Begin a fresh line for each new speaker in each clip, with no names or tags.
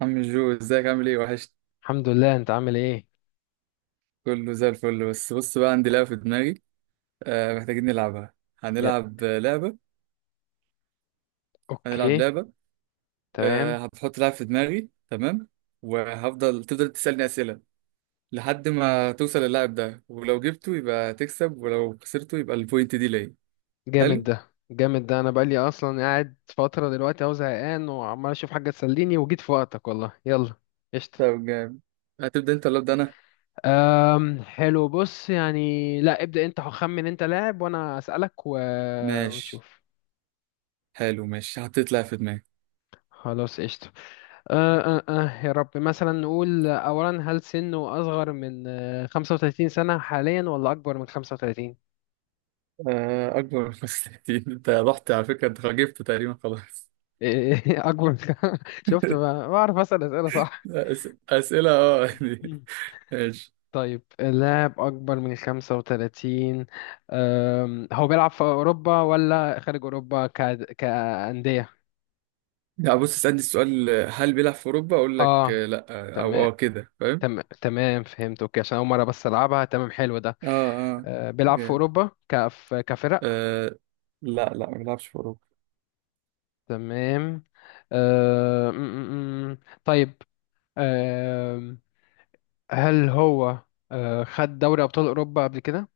عم جو ازيك؟ عامل ايه؟ وحشت.
الحمد لله، انت عامل ايه؟
كله زي الفل. بس بص بقى، عندي لعبة في دماغي. محتاجين نلعبها.
يا
هنلعب لعبة. هنلعب
اوكي،
لعبة. آه،
تمام.
هتحط لعب في دماغي، تمام؟ وهفضل تفضل تسألني أسئلة لحد ما توصل للاعب ده، ولو جبته يبقى تكسب، ولو خسرته يبقى البوينت دي ليا.
جامد
حلو.
ده، جامد ده. انا بقالي اصلا قاعد فتره دلوقتي اهو، زهقان وعمال اشوف حاجه تسليني وجيت في وقتك، والله. يلا، قشطه.
طب جامد. هتبدأ انت ولا أبدأ أنا؟
حلو. بص يعني، لا ابدا، انت خمن، انت لاعب وانا اسالك
ماشي،
ونشوف.
حلو. ماشي، حطيت لعب في دماغي.
خلاص، قشطه. أه أه أه يا رب. مثلا نقول اولا، هل سنه اصغر من 35 سنه حاليا، ولا اكبر من 35؟
آه، أكبر من 65. انت رحت على فكرة، انت جبته تقريبا، خلاص.
اكبر من- شفت بقى، بعرف اسال اسئله صح.
أسئلة، اه.
مم.
ماشي.
طيب، اللاعب أكبر من 35. هو بيلعب في أوروبا ولا خارج أوروبا كأندية؟
يعني بص، اسألني السؤال هل بيلعب في أوروبا، أقول لك
آه،
لأ. أو
تمام.
كده، فاهم؟
تمام تمام، فهمت. أوكي، عشان أول مرة بس ألعبها. تمام، حلو ده.
اه اه.
بيلعب في
جامد.
أوروبا كفرق.
آه. لا، ما بيلعبش في أوروبا.
تمام. أه، م- م- م. طيب، أم، هل هو خد دوري أبطال أوروبا قبل كده؟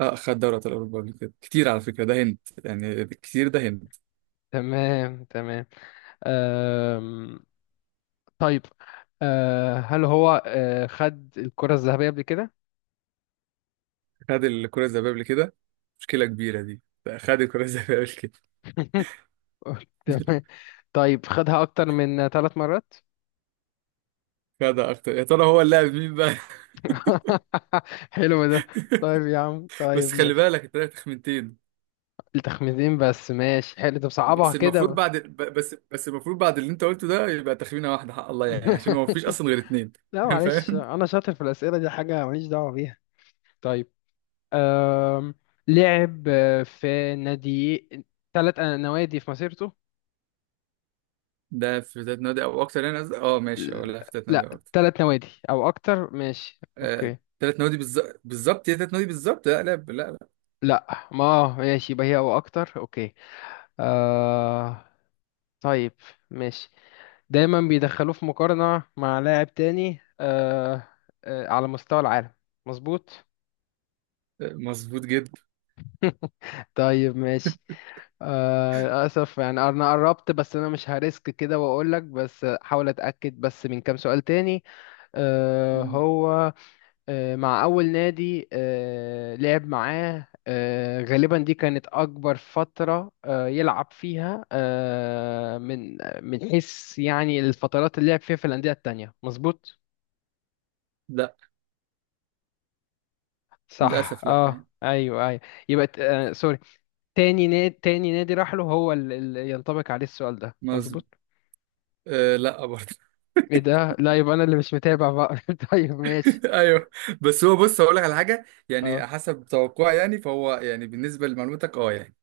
اه، خد دوري أبطال أوروبا قبل كده كتير، على فكرة ده هنت يعني، كتير ده هنت.
تمام، تمام. طيب، هل هو خد الكرة الذهبية قبل كده؟
خد الكرة الذهبية قبل كده. مشكلة كبيرة دي. خد الكرة الذهبية قبل كده.
تمام. طيب، خدها أكتر من 3 مرات؟
خدها أكتر؟ يا ترى هو اللاعب مين بقى؟
حلو ده. طيب يا عم،
بس
طيب
خلي
ماشي.
بالك، أنت لك تخمينتين.
التخمينين بس، ماشي. حلو، طب صعبها
بس
كده
المفروض
بقى.
بعد بس المفروض بعد اللي أنت قلته ده يبقى تخمينة واحدة حق الله، يعني عشان هو مفيش أصلا غير اتنين.
لا معلش،
فاهم.
أنا شاطر في الأسئلة دي، حاجة ماليش دعوة بيها. طيب، آم لعب في نادي، 3 نوادي في مسيرته؟
ده في تلات نوادي او اكتر، يعني قصدي اه، ماشي اه، لا في تلات نوادي
لا،
برضه.
3 نوادي أو أكتر، ماشي
آه،
أوكي.
تلات نوادي بالظبط، بالظبط هي تلات نوادي بالظبط، لا.
لا ما ماشي، يبقى هي او اكتر. اوكي آه، طيب ماشي. دايما بيدخلوه في مقارنة مع لاعب تاني على مستوى العالم، مظبوط.
آه، مظبوط جدا.
طيب ماشي. اسف يعني، انا قربت بس انا مش هريسك كده واقول لك، بس حاول اتاكد بس من كام سؤال تاني. آه
مم.
هو آه، مع أول نادي لعب معاه، غالبا دي كانت أكبر فترة يلعب فيها، من حيث يعني الفترات اللي لعب فيها في الأندية التانية، مظبوط؟
لا،
صح،
للاسف لا
اه
يعني.
أيوه أيوه. يبقى سوري، تاني نادي، تاني نادي راح له هو اللي ينطبق عليه السؤال ده،
مظبوط.
مظبوط؟
آه، لا برضه.
ايه ده؟ لا، يبقى أنا اللي مش متابع بقى. طيب ماشي.
ايوه. بس هو بص، هقول لك على حاجه يعني،
اه،
حسب توقعي يعني، فهو يعني بالنسبه لمعلوماتك اه، يعني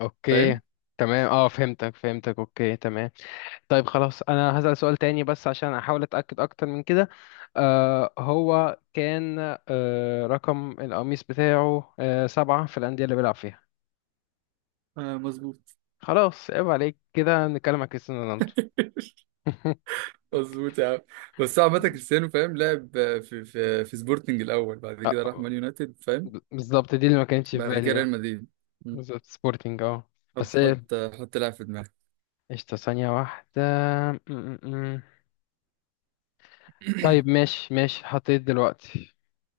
اوكي
فاهم.
تمام. اه فهمتك، اوكي تمام. طيب خلاص، انا هسأل سؤال تاني بس عشان احاول اتأكد اكتر من كده. آه هو كان آه رقم القميص بتاعه 7 في الأندية اللي بيلعب فيها؟
آه، مظبوط.
خلاص، عيب عليك كده، نتكلم عن كريستيانو رونالدو.
مظبوط يا عم. بس هو عامة كريستيانو فاهم، لعب في في سبورتنج الأول، بعد كده راح
آه،
مان يونايتد، فاهم.
بالظبط، دي اللي ما كانتش في
بعد كده
بالي اه.
ريال مدريد. مم.
بالظبط، سبورتنج اه.
طب
بس ايه،
حط لاعب في دماغك.
قشطة، ثانية واحدة. م- م- م. طيب ماشي، ماشي حطيت دلوقتي.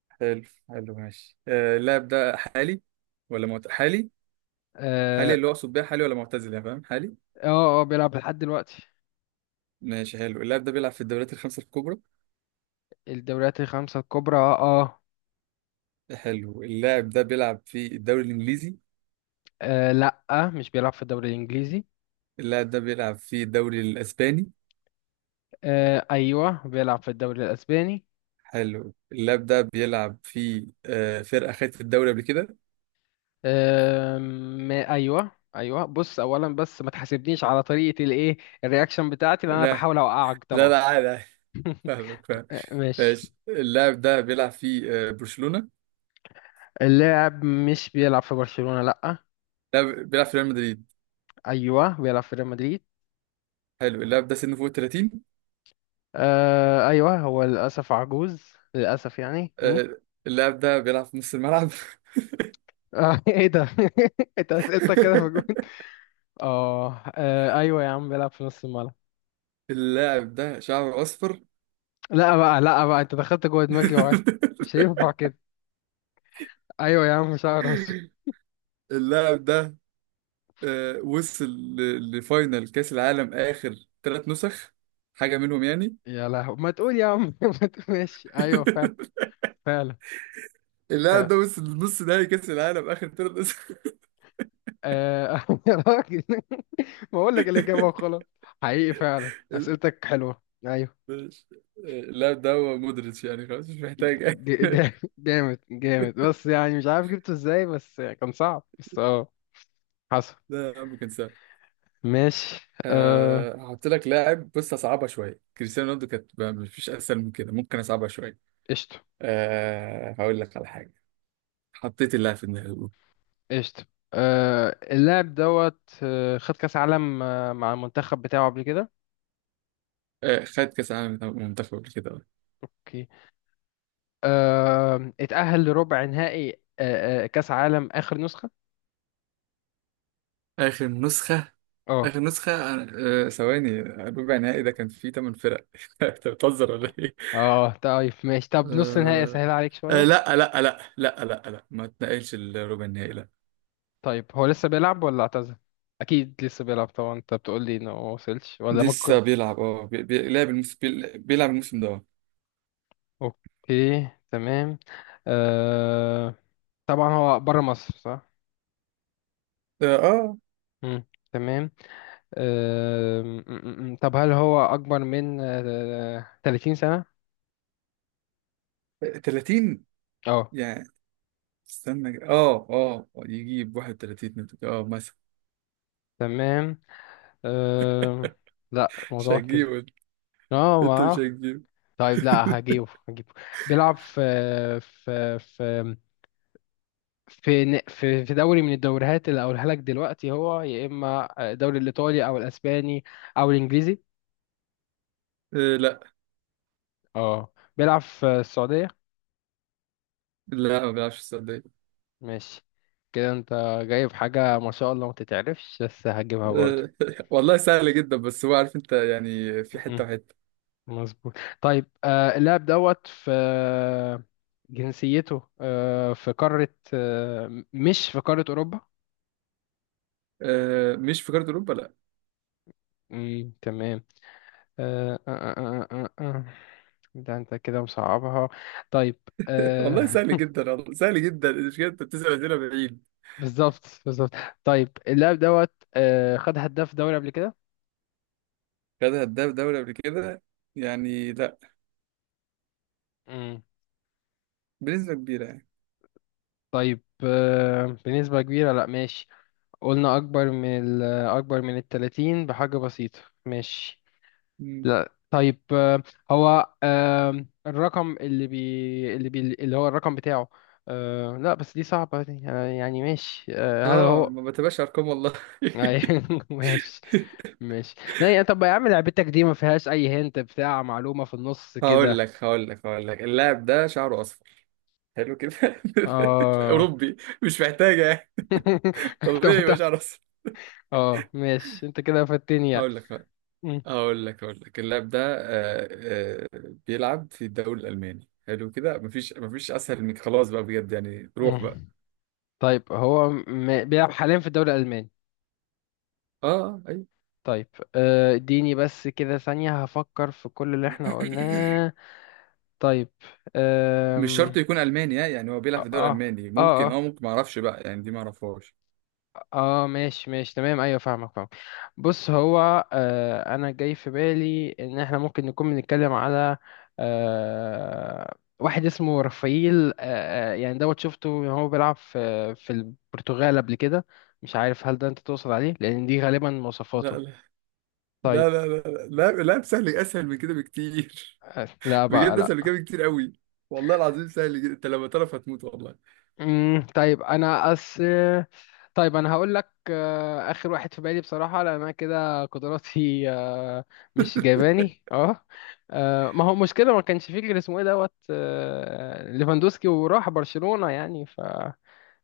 حلو. حلو، ماشي. آه، اللاعب ده حالي ولا حالي؟ حالي
اه
اللي هو اقصد بيها حالي ولا معتزل، يعني فاهم حالي.
اه. بيلعب لحد دلوقتي.
ماشي، حلو. اللاعب ده بيلعب في الدوريات الخمسة الكبرى.
الدوريات الخمسة الكبرى، اه آه.
حلو. اللاعب ده بيلعب في الدوري الإنجليزي.
آه لا، مش بيلعب في الدوري الإنجليزي.
اللاعب ده بيلعب في الدوري الأسباني.
آه أيوه، بيلعب في الدوري الأسباني.
حلو. اللاعب ده بيلعب في فرقة خدت الدوري قبل كده.
آه أيوه أيوه، بص أولا بس ما تحاسبنيش على طريقة الإيه، الرياكشن بتاعتي، لأن أنا
لا،
بحاول أوقعك
لا
طبعا.
لا عادي عادي. فاهمك، فاهم.
آه ماشي.
ماشي. اللاعب ده بيلعب في برشلونة.
اللاعب مش بيلعب في برشلونة، لا.
بيلعب في ريال مدريد.
أيوه بيلعب في ريال مدريد.
حلو. اللاعب ده سنه فوق ال 30.
آه أيوه، هو للأسف عجوز للأسف يعني. م?
آه، اللاعب ده بيلعب في نص الملعب.
آه إيه ده؟ أنت أسئلتك كده في الجون. أيوه يا عم، بيلعب في نص الملعب.
اللاعب ده شعره أصفر.
لا بقى، لا بقى، انت دخلت جوه دماغي مش هينفع كده. ايوه يا عم، شعر اصفر.
اللاعب ده، وصل لفاينل كأس العالم آخر ثلاث نسخ، حاجة منهم يعني.
يا لهو، ما تقول يا عم. ما تقول، ماشي. ايوه فعلا، فعلا
اللاعب
فعلا.
ده وصل لنص نهائي كأس العالم آخر ثلاث نسخ.
آه يا راجل، ما اقول لك الاجابه وخلاص. حقيقي فعلا،
ال-
اسئلتك حلوه، ايوه.
ماشي. اللاعب ده هو مودريتش، يعني خلاص مش محتاج.
جامد، بس يعني مش عارف جبته ازاي، بس كان صعب بس اه. حصل.
لا يا عم، كان سهل.
ماشي. آه
هحط لك لاعب، بص هصعبها شوية، كريستيانو رونالدو كانت بقى مفيش أسهل من كده، ممكن أصعبها شوية.
قشطه،
هقول لك على حاجة، حطيت اللاعب في دماغي.
قشطه. اللاعب دوت خد كاس عالم مع المنتخب بتاعه قبل كده.
خد كأس العالم بتاع منتخب قبل كده، آه.
اوكي. اتأهل لربع نهائي كأس عالم آخر نسخة؟
آخر نسخة.
اه
آخر نسخة. آه، ثواني، الربع النهائي ده كان فيه تمن فرق، أنت بتهزر ولا إيه؟
اه. طيب ماشي، طب نص نهائي
آه،
اسهل عليك
آه،
شوية.
لا آه، لا آه، لا لا آه، لا آه، لا ما اتنقلش الربع النهائي لا.
طيب هو لسه بيلعب ولا اعتزل؟ اكيد لسه بيلعب طبعا، انت بتقول لي انه ما وصلش، ولا
لسه
ممكن.
بيلعب، اه، لعب الموسم، بيلعب الموسم ده، اه.
اوكي تمام. آه... طبعا هو بره مصر، صح؟
اه.
مم. تمام. آه... م- م- م. طب هل هو اكبر من 30 سنة؟
آه، 30
اه
يعني، استنى اه، اه يجيب 31 اه مثلا.
تمام. آه... لا
مش
الموضوع كده،
هتجيبه. انت مش
اه.
هتجيبه.
طيب لا، هجيبه هجيبه. بيلعب في في في في دوري من الدوريات اللي هقولها لك دلوقتي، هو يا اما الدوري الايطالي او الاسباني او الانجليزي.
لا،
اه، بيلعب في السعوديه؟
لا ما بيلعبش السعودية.
ماشي. كده انت جايب حاجه ما شاء الله، ما تتعرفش، بس هجيبها برضو.
آه. والله سهل جدا، بس هو عارف انت يعني في
م-
حته وحته.
مظبوط. طيب، اللاعب دوت في جنسيته آه، في قاره آه، مش في قاره اوروبا.
مش في كارت اوروبا، لا.
م، تمام. آه آه آه آه آه. آه. آه. ده انت كده مصعبها. طيب
والله
آه.
سهل جدا، والله سهل جدا، مش كده انت بتسال اسئله بعيد.
بالظبط بالظبط. طيب، اللاعب دوت آه، خد هداف دوري قبل كده؟
خدها هداف دوري قبل كده؟ يعني لا.
مم.
بنسبه كبيره يعني.
طيب بنسبة كبيرة، لا ماشي. قلنا أكبر من التلاتين بحاجة بسيطة، ماشي.
مم.
لا طيب، آه هو آه الرقم اللي هو الرقم بتاعه لا، بس دي صعبة دي. آه يعني ماشي. آه هل
اه،
هو
ما بتبقاش ارقام والله.
ماشي ماشي. لا يا، طب يا عم، لعبتك دي ما فيهاش اي هنت بتاع معلومة في النص
هقول
كده.
لك هقول لك هقول لك اللاعب ده شعره اصفر، حلو كده.
اه.
اوروبي، مش محتاجه يعني،
طب
طبيعي
انت،
يبقى شعره اصفر.
اه ماشي، انت كده فاتني يعني.
هقول لك،
مم.
اقول لك اللاعب ده، بيلعب في الدوري الالماني، حلو كده. مفيش اسهل من، خلاص بقى بجد يعني، روح بقى.
مم. طيب هو بيلعب حاليا في الدوري الألماني.
اه. آه، ايوه.
طيب اديني بس كده ثانية هفكر في كل اللي احنا قلناه. طيب
مش شرط
آم،
يكون الماني ها، يعني هو بيلعب في
اه
الدوري
اه
الالماني
اه
ممكن، اه
اه
ممكن، ما اعرفش بقى يعني، دي ما اعرفهاش.
اه ماشي ماشي تمام، ايوه فاهمك، فاهم. بص هو، انا جاي في بالي ان احنا ممكن نكون بنتكلم على واحد اسمه رافائيل. يعني دوت شفته وهو بيلعب في البرتغال قبل كده، مش عارف هل ده انت تقصد عليه، لان دي غالبا مواصفاته.
لا لا
طيب
لا لا لا لا لا لا، سهل، اسهل من كده بكتير.
آه لا بقى
بجد، اسهل من
لا.
كده بكتير قوي. والله العظيم سهل جدا، انت لما تعرف هتموت والله.
طيب انا أس طيب انا هقول لك اخر واحد في بالي بصراحه، لان انا كده قدراتي مش جايباني اه. ما هو مشكله ما كانش فيه غير اسمه ايه دوت ليفاندوسكي وراح برشلونه يعني، ف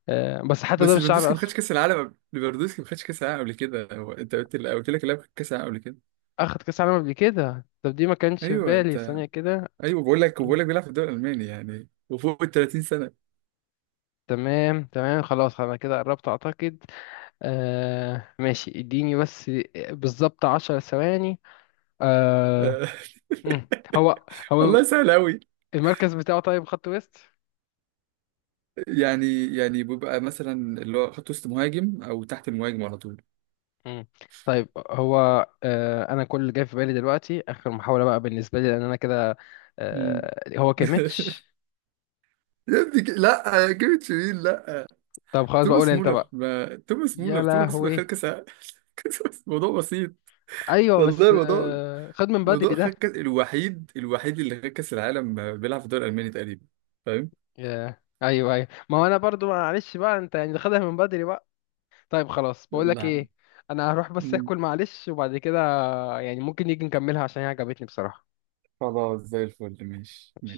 بس حتى ده
بس
مش شعر
ليفاندوسكي ما
اصلا.
خدش كاس العالم ليفاندوسكي ما خدش كاس العالم قبل كده، هو انت قلت، قلت لك اللاعب خد كاس العالم قبل كده.
اخد كاس عالم قبل كده؟ طب دي ما كانش في
ايوه
بالي،
انت.
ثانيه كده.
ايوه، بقول لك بيلعب في الدوري الالماني يعني، وفوق ال 30 سنه.
تمام تمام، خلاص انا كده قربت اعتقد. آه ماشي، اديني بس بالظبط 10 ثواني. آه
آه.
مم. هو هو
والله سهل قوي.
المركز بتاعه، طيب خط ويست.
يعني بيبقى مثلا اللي هو خط وسط مهاجم، او تحت المهاجم على طول.
مم. طيب هو، انا كل اللي جاي في بالي دلوقتي اخر محاولة بقى بالنسبة لي، لان انا كده
مم.
هو كيميتش؟
يا ابني، لا يا جيمي تشيرين، لا.
طب خلاص، بقول
توماس
انت
مولر
بقى.
ما... توماس
يا
مولر توماس مولر خد
لهوي.
كاس العالم. كاس العالم، موضوع بسيط.
ايوه
والله
بس
موضوع،
خد من بدري
موضوع
ده.
خد كاس، الوحيد، الوحيد اللي خد كاس العالم بيلعب في الدوري الالماني تقريبا، فاهم.
ايوه ايوه، ما هو انا برضو معلش بقى، انت يعني خدها من بدري بقى. طيب خلاص، بقول
يلا
لك
يا عم.
ايه، انا هروح بس
مم.
اكل معلش، وبعد كده يعني ممكن نيجي نكملها، عشان هي عجبتني بصراحة.
خلاص زي الفل، ماشي ماشي.